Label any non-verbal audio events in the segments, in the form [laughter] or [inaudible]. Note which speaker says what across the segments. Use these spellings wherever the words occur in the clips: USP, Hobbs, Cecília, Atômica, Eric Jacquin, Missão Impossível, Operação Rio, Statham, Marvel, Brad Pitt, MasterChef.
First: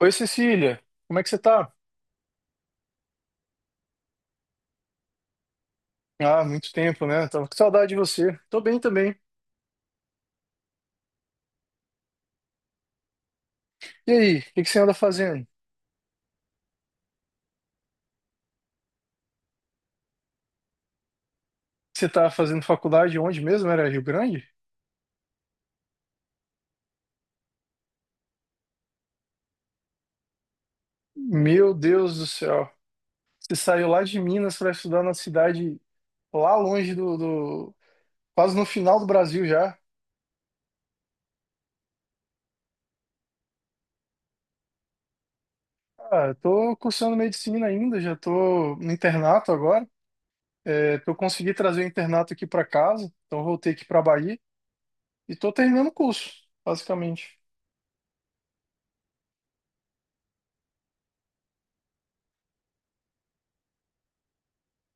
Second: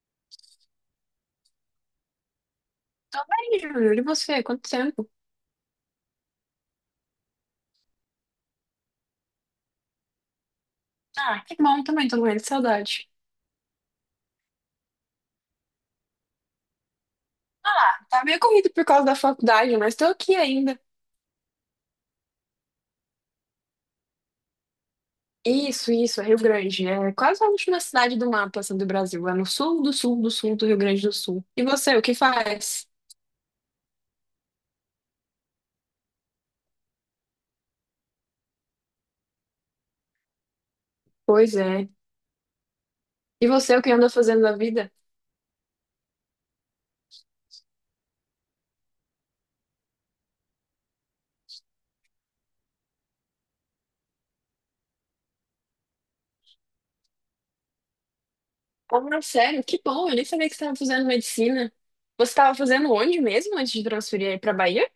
Speaker 1: Oi, Cecília, como é que você tá?
Speaker 2: Tô bem, Júlio. E você? Quanto tempo?
Speaker 1: Ah, muito tempo, né? Tava com saudade de você. Tô bem também.
Speaker 2: Ah, que bom também, tô morrendo de saudade.
Speaker 1: E aí, o que que você anda fazendo?
Speaker 2: Ah, tá meio corrido por causa da faculdade, mas tô aqui ainda.
Speaker 1: Você tá fazendo faculdade onde mesmo? Era Rio Grande?
Speaker 2: Isso, é Rio Grande. É quase a última cidade do mapa, assim, do Brasil. É no sul do sul do sul do Rio Grande do Sul. E
Speaker 1: Meu
Speaker 2: você, o que
Speaker 1: Deus do céu.
Speaker 2: faz?
Speaker 1: Você saiu lá de Minas pra estudar na cidade lá longe do quase no final do Brasil já.
Speaker 2: Pois é. E você, o que anda fazendo na vida?
Speaker 1: Ah, eu tô cursando medicina ainda, já tô no internato agora. É, eu consegui trazer o internato aqui pra casa, então eu voltei aqui pra Bahia e tô terminando o curso, basicamente.
Speaker 2: Ah, sério? Que bom, eu nem sabia que você estava fazendo medicina. Você estava fazendo onde mesmo antes de transferir aí pra Bahia?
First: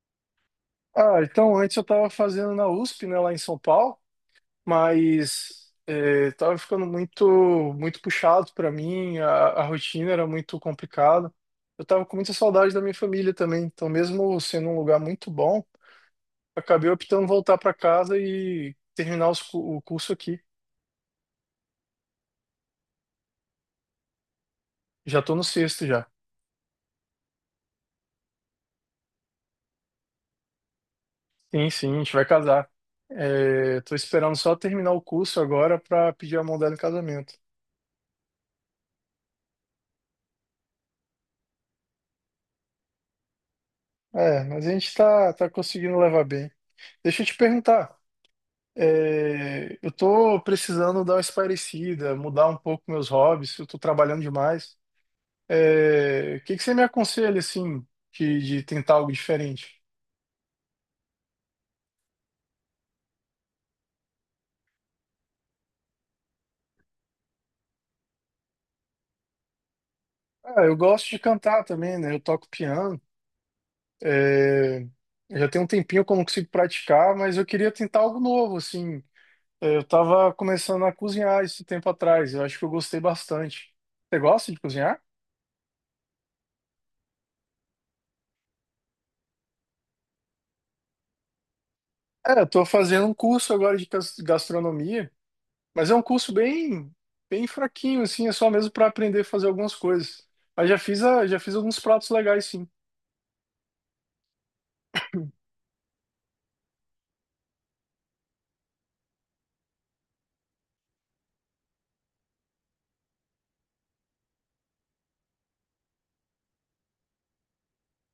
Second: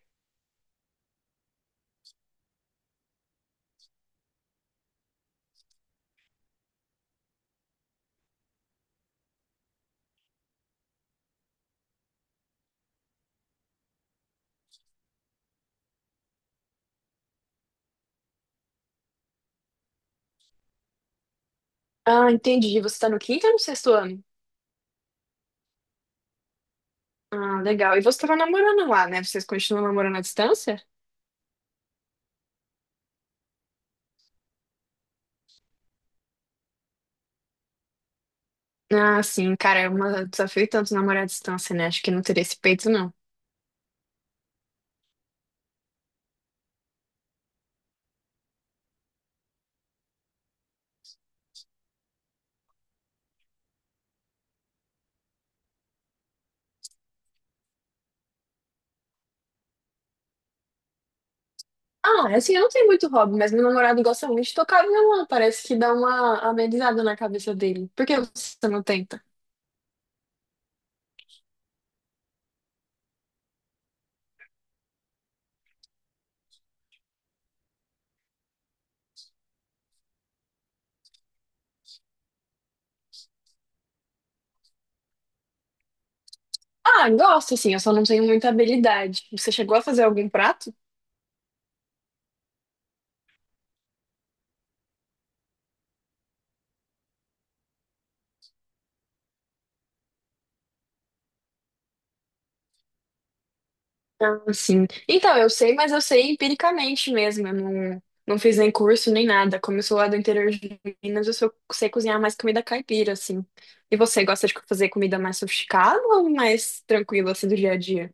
Speaker 1: Ah, então antes eu estava fazendo na USP, né, lá em São Paulo, mas é, tava ficando muito muito puxado para mim, a rotina era muito complicada. Eu tava com muita saudade da minha família também, então mesmo sendo um lugar muito bom, acabei optando voltar para casa e terminar o curso aqui.
Speaker 2: Ah, entendi. Você tá no quinto ou no sexto ano?
Speaker 1: Já tô no sexto já.
Speaker 2: Ah, legal. E você tava namorando lá, né? Vocês continuam namorando à distância?
Speaker 1: Sim, sim, a gente vai casar. É, tô esperando só terminar o curso agora para pedir a mão dela em casamento.
Speaker 2: Ah, sim, cara, é um desafio tanto namorar à distância, né? Acho que não teria esse peito, não.
Speaker 1: É, mas a gente tá conseguindo levar bem. Deixa eu te perguntar. É, eu tô precisando dar uma espairecida, mudar um pouco meus hobbies, eu tô trabalhando demais. É, o que que você me aconselha, assim, de tentar algo diferente?
Speaker 2: Ah, assim, eu não tenho muito hobby, mas meu namorado gosta muito de tocar violão. Parece que dá uma amenizada na cabeça dele. Por que você não tenta?
Speaker 1: Ah, eu gosto de cantar também, né? Eu toco piano. É, já tem um tempinho que eu não consigo praticar, mas eu queria tentar algo novo, assim. É, eu tava começando a cozinhar isso tempo atrás. Eu acho que eu gostei bastante. Você gosta de cozinhar?
Speaker 2: Ah, gosto, assim, eu só não tenho muita habilidade. Você chegou a fazer algum prato?
Speaker 1: É, eu tô fazendo um curso agora de gastronomia, mas é um curso bem, bem fraquinho, assim, é só mesmo para aprender a fazer algumas coisas. Mas já fiz alguns pratos legais, sim.
Speaker 2: Ah, sim. Então, eu sei, mas eu sei empiricamente mesmo. Eu não fiz nem curso nem nada. Como eu sou lá do interior de Minas, eu só sei cozinhar mais comida caipira, assim. E você gosta de fazer comida mais sofisticada ou mais tranquila, assim, do dia a dia?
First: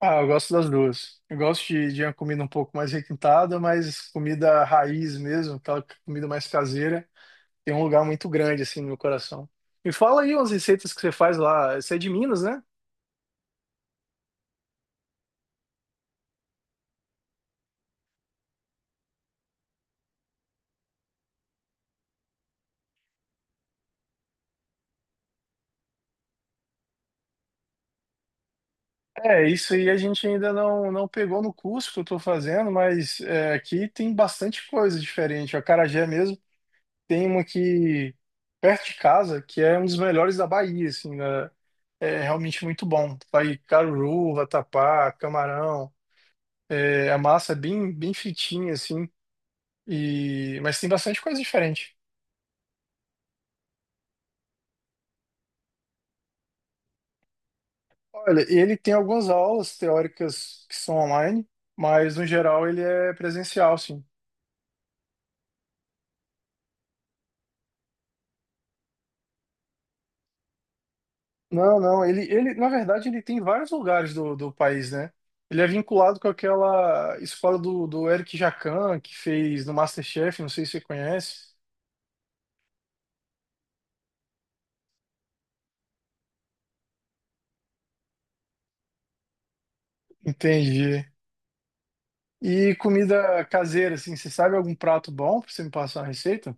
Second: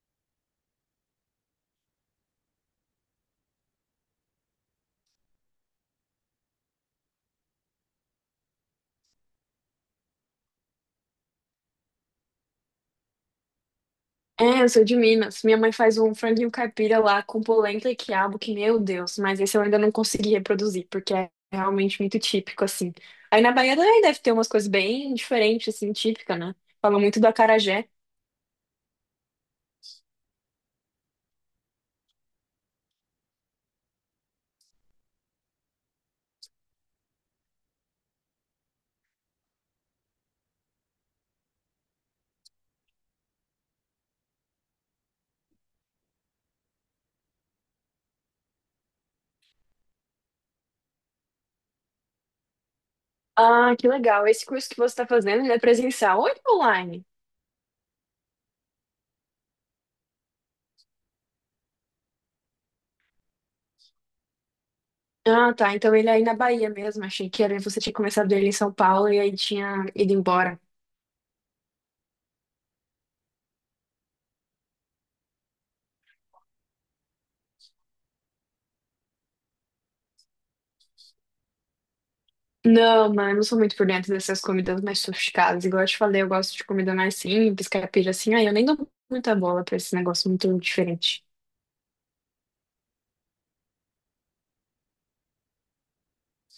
Speaker 1: Ah, eu gosto das duas. Eu gosto de uma comida um pouco mais requintada, mas comida raiz mesmo, aquela comida mais caseira, tem um lugar muito grande, assim, no meu coração. Me fala aí umas receitas que você faz lá. Você é de Minas, né?
Speaker 2: É, eu sou de Minas. Minha mãe faz um franguinho caipira lá com polenta e quiabo, que, meu Deus, mas esse eu ainda não consegui reproduzir, porque é realmente muito típico, assim. Aí na Bahia também deve ter umas coisas bem diferentes, assim, típica, né? Fala muito do acarajé.
Speaker 1: É, isso aí a gente ainda não pegou no curso que eu estou fazendo, mas é, aqui tem bastante coisa diferente. A acarajé mesmo tem uma aqui perto de casa, que é um dos melhores da Bahia, assim, né? É realmente muito bom. Vai caruru, vatapá, camarão. É, a massa é bem, bem fritinha, assim, e, mas tem bastante coisa diferente.
Speaker 2: Ah, que legal. Esse curso que você está fazendo, ele é presencial ou ele é online?
Speaker 1: Olha, ele tem algumas aulas teóricas que são online, mas no geral ele é presencial, sim.
Speaker 2: Ah, tá. Então ele é aí na Bahia mesmo. Achei que era, você tinha começado ele em São Paulo e aí tinha ido embora.
Speaker 1: Não, não, ele, na verdade, ele tem vários lugares do país, né? Ele é vinculado com aquela escola do Eric Jacquin, que fez no MasterChef, não sei se você conhece.
Speaker 2: Não, mano, eu não sou muito por dentro dessas comidas mais sofisticadas. Igual eu te falei, eu gosto de comida mais simples, caipira assim. Aí eu nem dou muita bola pra esse negócio muito
Speaker 1: Entendi.
Speaker 2: diferente.
Speaker 1: E comida caseira, assim, você sabe algum prato bom pra você me passar uma receita?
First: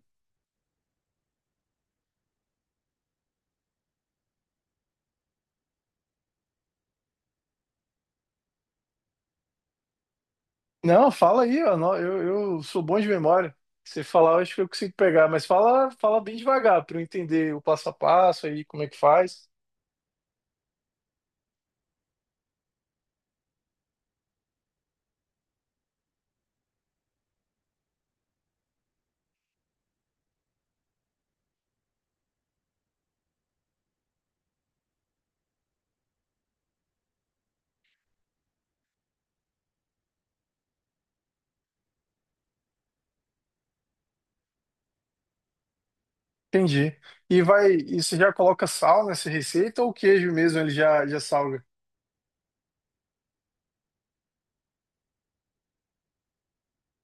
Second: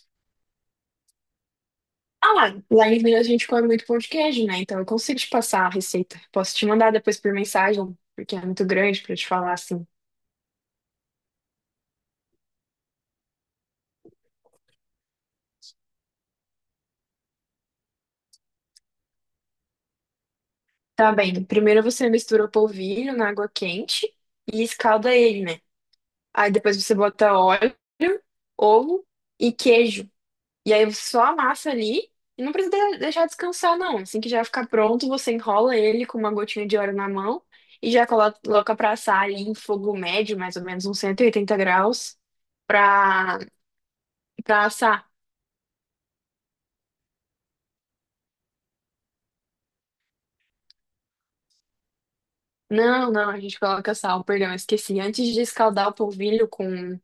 Speaker 2: Ah, lá, em Minas a gente come muito pão de queijo, né? Então eu consigo te passar a receita. Posso te mandar depois por mensagem, porque é muito grande pra te falar assim.
Speaker 1: Não, fala aí, ó, não, eu sou bom de memória. Você falar, eu acho que eu consigo pegar, mas fala, fala bem devagar pra eu entender o passo a passo aí, como é que faz.
Speaker 2: Tá bem. Primeiro você mistura o polvilho na água quente e escalda ele, né? Aí depois você bota óleo, ovo e queijo. E aí você só amassa ali e não precisa de- deixar descansar, não. Assim que já ficar pronto, você enrola ele com uma gotinha de óleo na mão e já coloca pra assar ali em fogo médio, mais ou menos uns 180 graus, pra, pra assar.
Speaker 1: Entendi. E você já coloca sal nessa receita ou o queijo mesmo ele já salga?
Speaker 2: Não, não, a gente coloca sal, perdão, eu esqueci. Antes de escaldar o polvilho com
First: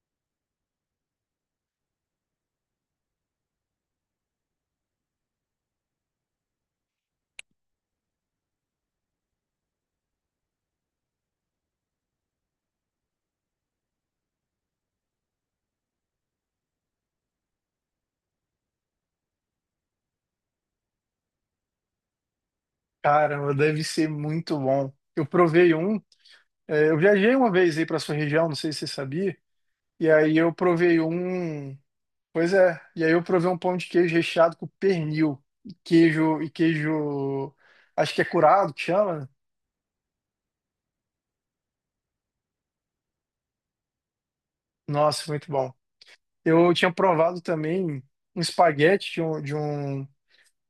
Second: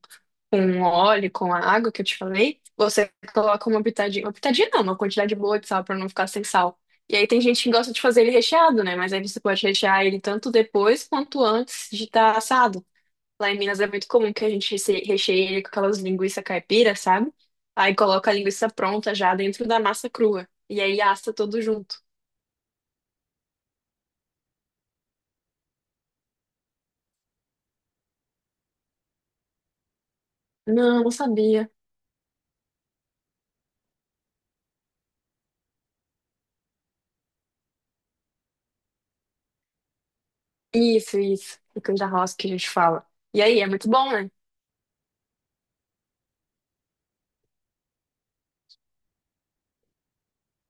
Speaker 2: com óleo, com a água que eu te falei, você coloca uma pitadinha não, uma quantidade boa de sal para não ficar sem sal. E aí tem gente que gosta de fazer ele recheado, né? Mas aí você pode rechear ele tanto depois quanto antes de estar assado. Lá em Minas é muito comum que a gente recheie ele com aquelas linguiças caipira, sabe? Aí coloca a linguiça pronta já dentro da massa crua. E aí assa tudo junto.
Speaker 1: Caramba, deve ser muito bom. Eu provei um, é, eu viajei uma vez aí para sua região, não sei se você sabia, e aí
Speaker 2: Não, não sabia.
Speaker 1: pois é, e aí eu provei um pão de queijo recheado com pernil, e queijo, acho que é curado que chama.
Speaker 2: Isso, isso. O canja rosca que a gente fala. E aí, é muito bom, né?
Speaker 1: Nossa, muito bom. Eu tinha provado também um espaguete de um, de um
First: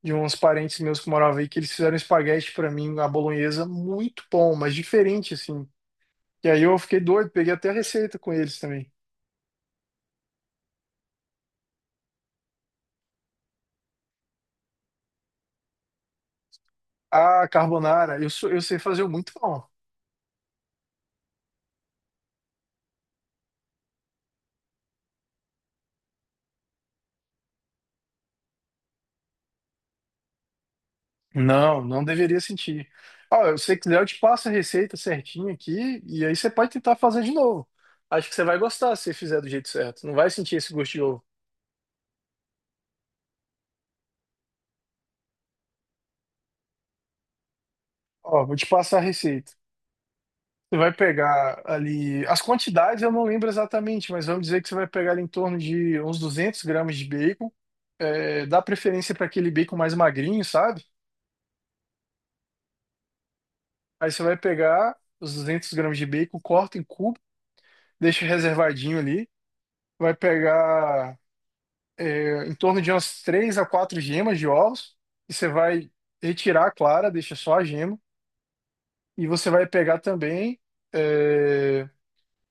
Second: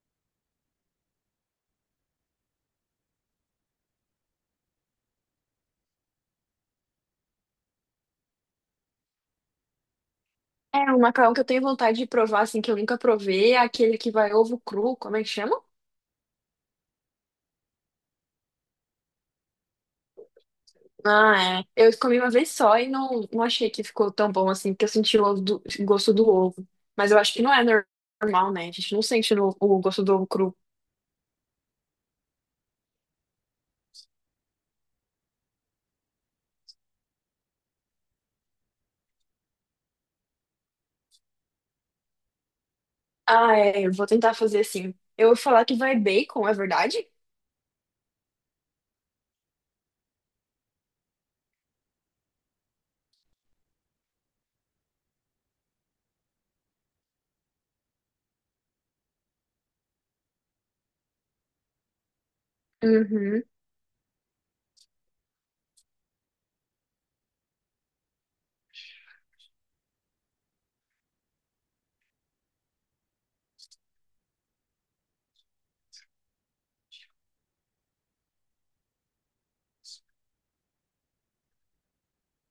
Speaker 1: de uns parentes meus que moravam aí que eles fizeram espaguete para mim, a bolonhesa, muito bom, mas diferente assim. E aí eu fiquei doido, peguei até a receita com eles também.
Speaker 2: É, um macarrão que eu tenho vontade de provar, assim, que eu nunca provei, é aquele que vai ovo cru, como é que chama?
Speaker 1: Ah, carbonara, eu sei fazer muito bom.
Speaker 2: Ah, é. Eu comi uma vez só e não achei que ficou tão bom assim, porque eu senti o gosto do ovo. Mas eu acho que normal, né? A gente não sente o gosto do ovo cru.
Speaker 1: Não, não deveria sentir. Ó, se você quiser, eu te passo a receita certinha aqui e aí você pode tentar fazer de novo. Acho que você vai gostar se você fizer do jeito certo. Não vai sentir esse gosto de ovo.
Speaker 2: Ah, é, eu vou tentar fazer assim. Eu vou falar que vai bacon, é verdade?
Speaker 1: Ó, vou te passar a receita. Você vai pegar ali. As quantidades eu não lembro exatamente, mas vamos dizer que você vai pegar ali em torno de uns 200 g de bacon. É, dá preferência para aquele bacon mais magrinho, sabe?
Speaker 2: Uhum.
Speaker 1: Aí você vai pegar os 200 g de bacon, corta em cubo, deixa reservadinho ali. Vai pegar em torno de umas três a quatro gemas de ovos, e você vai retirar a clara, deixa só a gema, e você vai pegar também é,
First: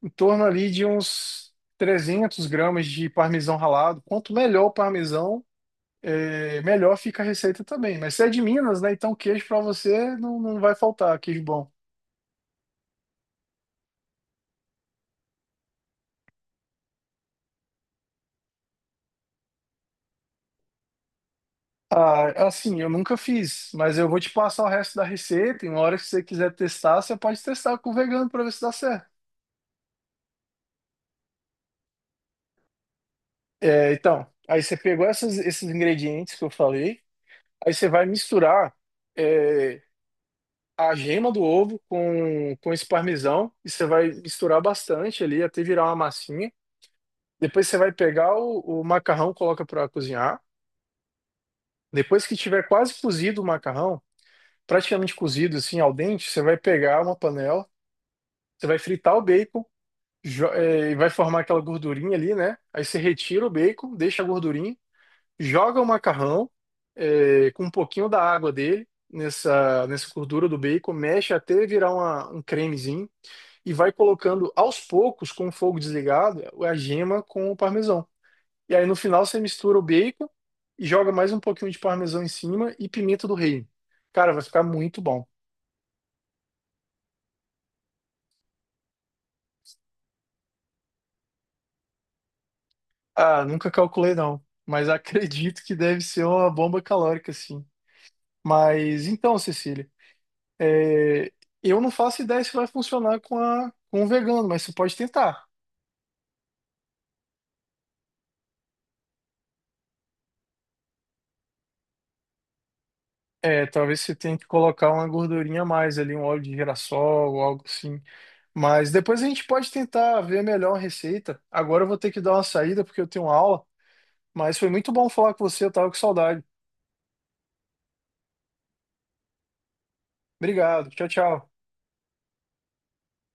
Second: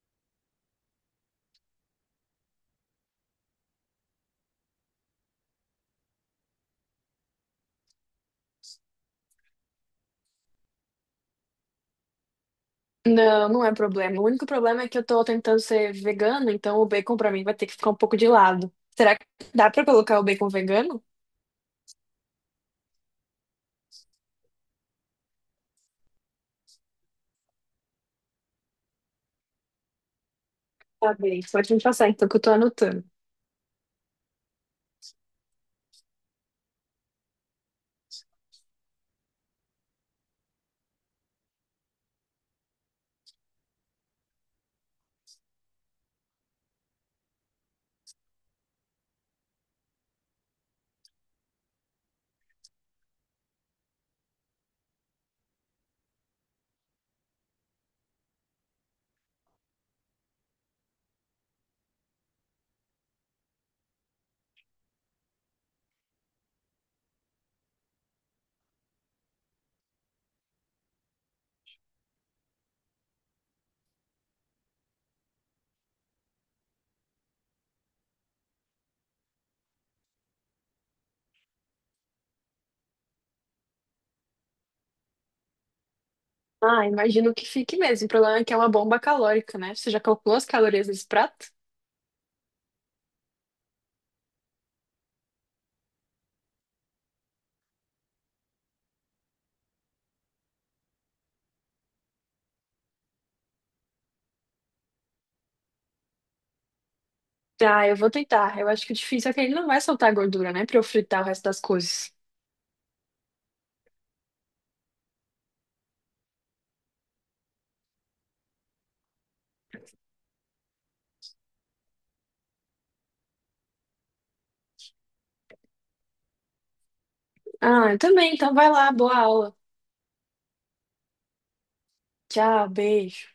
Speaker 1: em torno ali de uns 300 g de parmesão ralado. Quanto melhor o parmesão, é, melhor fica a receita também. Mas você é de Minas, né? Então queijo para você não vai faltar, queijo bom.
Speaker 2: Não, não é problema. O único problema é que eu tô tentando ser vegana, então o bacon pra mim vai ter que ficar um pouco de lado. Será que dá pra colocar o bacon vegano?
Speaker 1: Ah, assim, eu nunca fiz, mas eu vou te passar o resto da receita. E uma hora que você quiser testar, você pode testar com o vegano para ver se dá certo.
Speaker 2: Tá bem, pode me passar então que eu tô anotando.
Speaker 1: É, então, aí você pegou esses ingredientes que eu falei, aí você vai misturar é, a gema do ovo com esse parmesão, e você vai misturar bastante ali até virar uma massinha. Depois você vai pegar o macarrão, coloca para cozinhar. Depois que tiver quase cozido o macarrão, praticamente cozido assim al dente, você vai pegar uma panela, você vai fritar o bacon, e vai formar aquela gordurinha ali, né? Aí você retira o bacon, deixa a gordurinha. Joga o macarrão com um pouquinho da água dele nessa gordura do bacon, mexe até virar um cremezinho e vai colocando aos poucos, com o fogo desligado, a gema com o parmesão. E aí no final você mistura o bacon e joga mais um pouquinho de parmesão em cima e pimenta do reino. Cara, vai ficar muito bom.
Speaker 2: Ah, imagino que fique mesmo. O problema é que é uma bomba calórica, né? Você já calculou as calorias desse prato?
Speaker 1: Ah, nunca calculei não, mas [laughs] acredito que deve ser uma bomba calórica, sim. Mas então, Cecília. É, eu não faço ideia se vai funcionar com a, com o vegano, mas você pode tentar.
Speaker 2: Ah, eu vou tentar. Eu acho que o difícil é que ele não vai soltar gordura, né? Pra eu fritar o resto das coisas.
Speaker 1: É, talvez você tenha que colocar uma gordurinha a mais ali, um óleo de girassol ou algo assim. Mas depois a gente pode tentar ver melhor a receita. Agora eu vou ter que dar uma saída porque eu tenho aula, mas foi muito bom falar com você, eu tava com saudade.
Speaker 2: Ah, eu também. Então vai lá, boa aula.
Speaker 1: Obrigado, tchau, tchau.
Speaker 2: Tchau, beijo.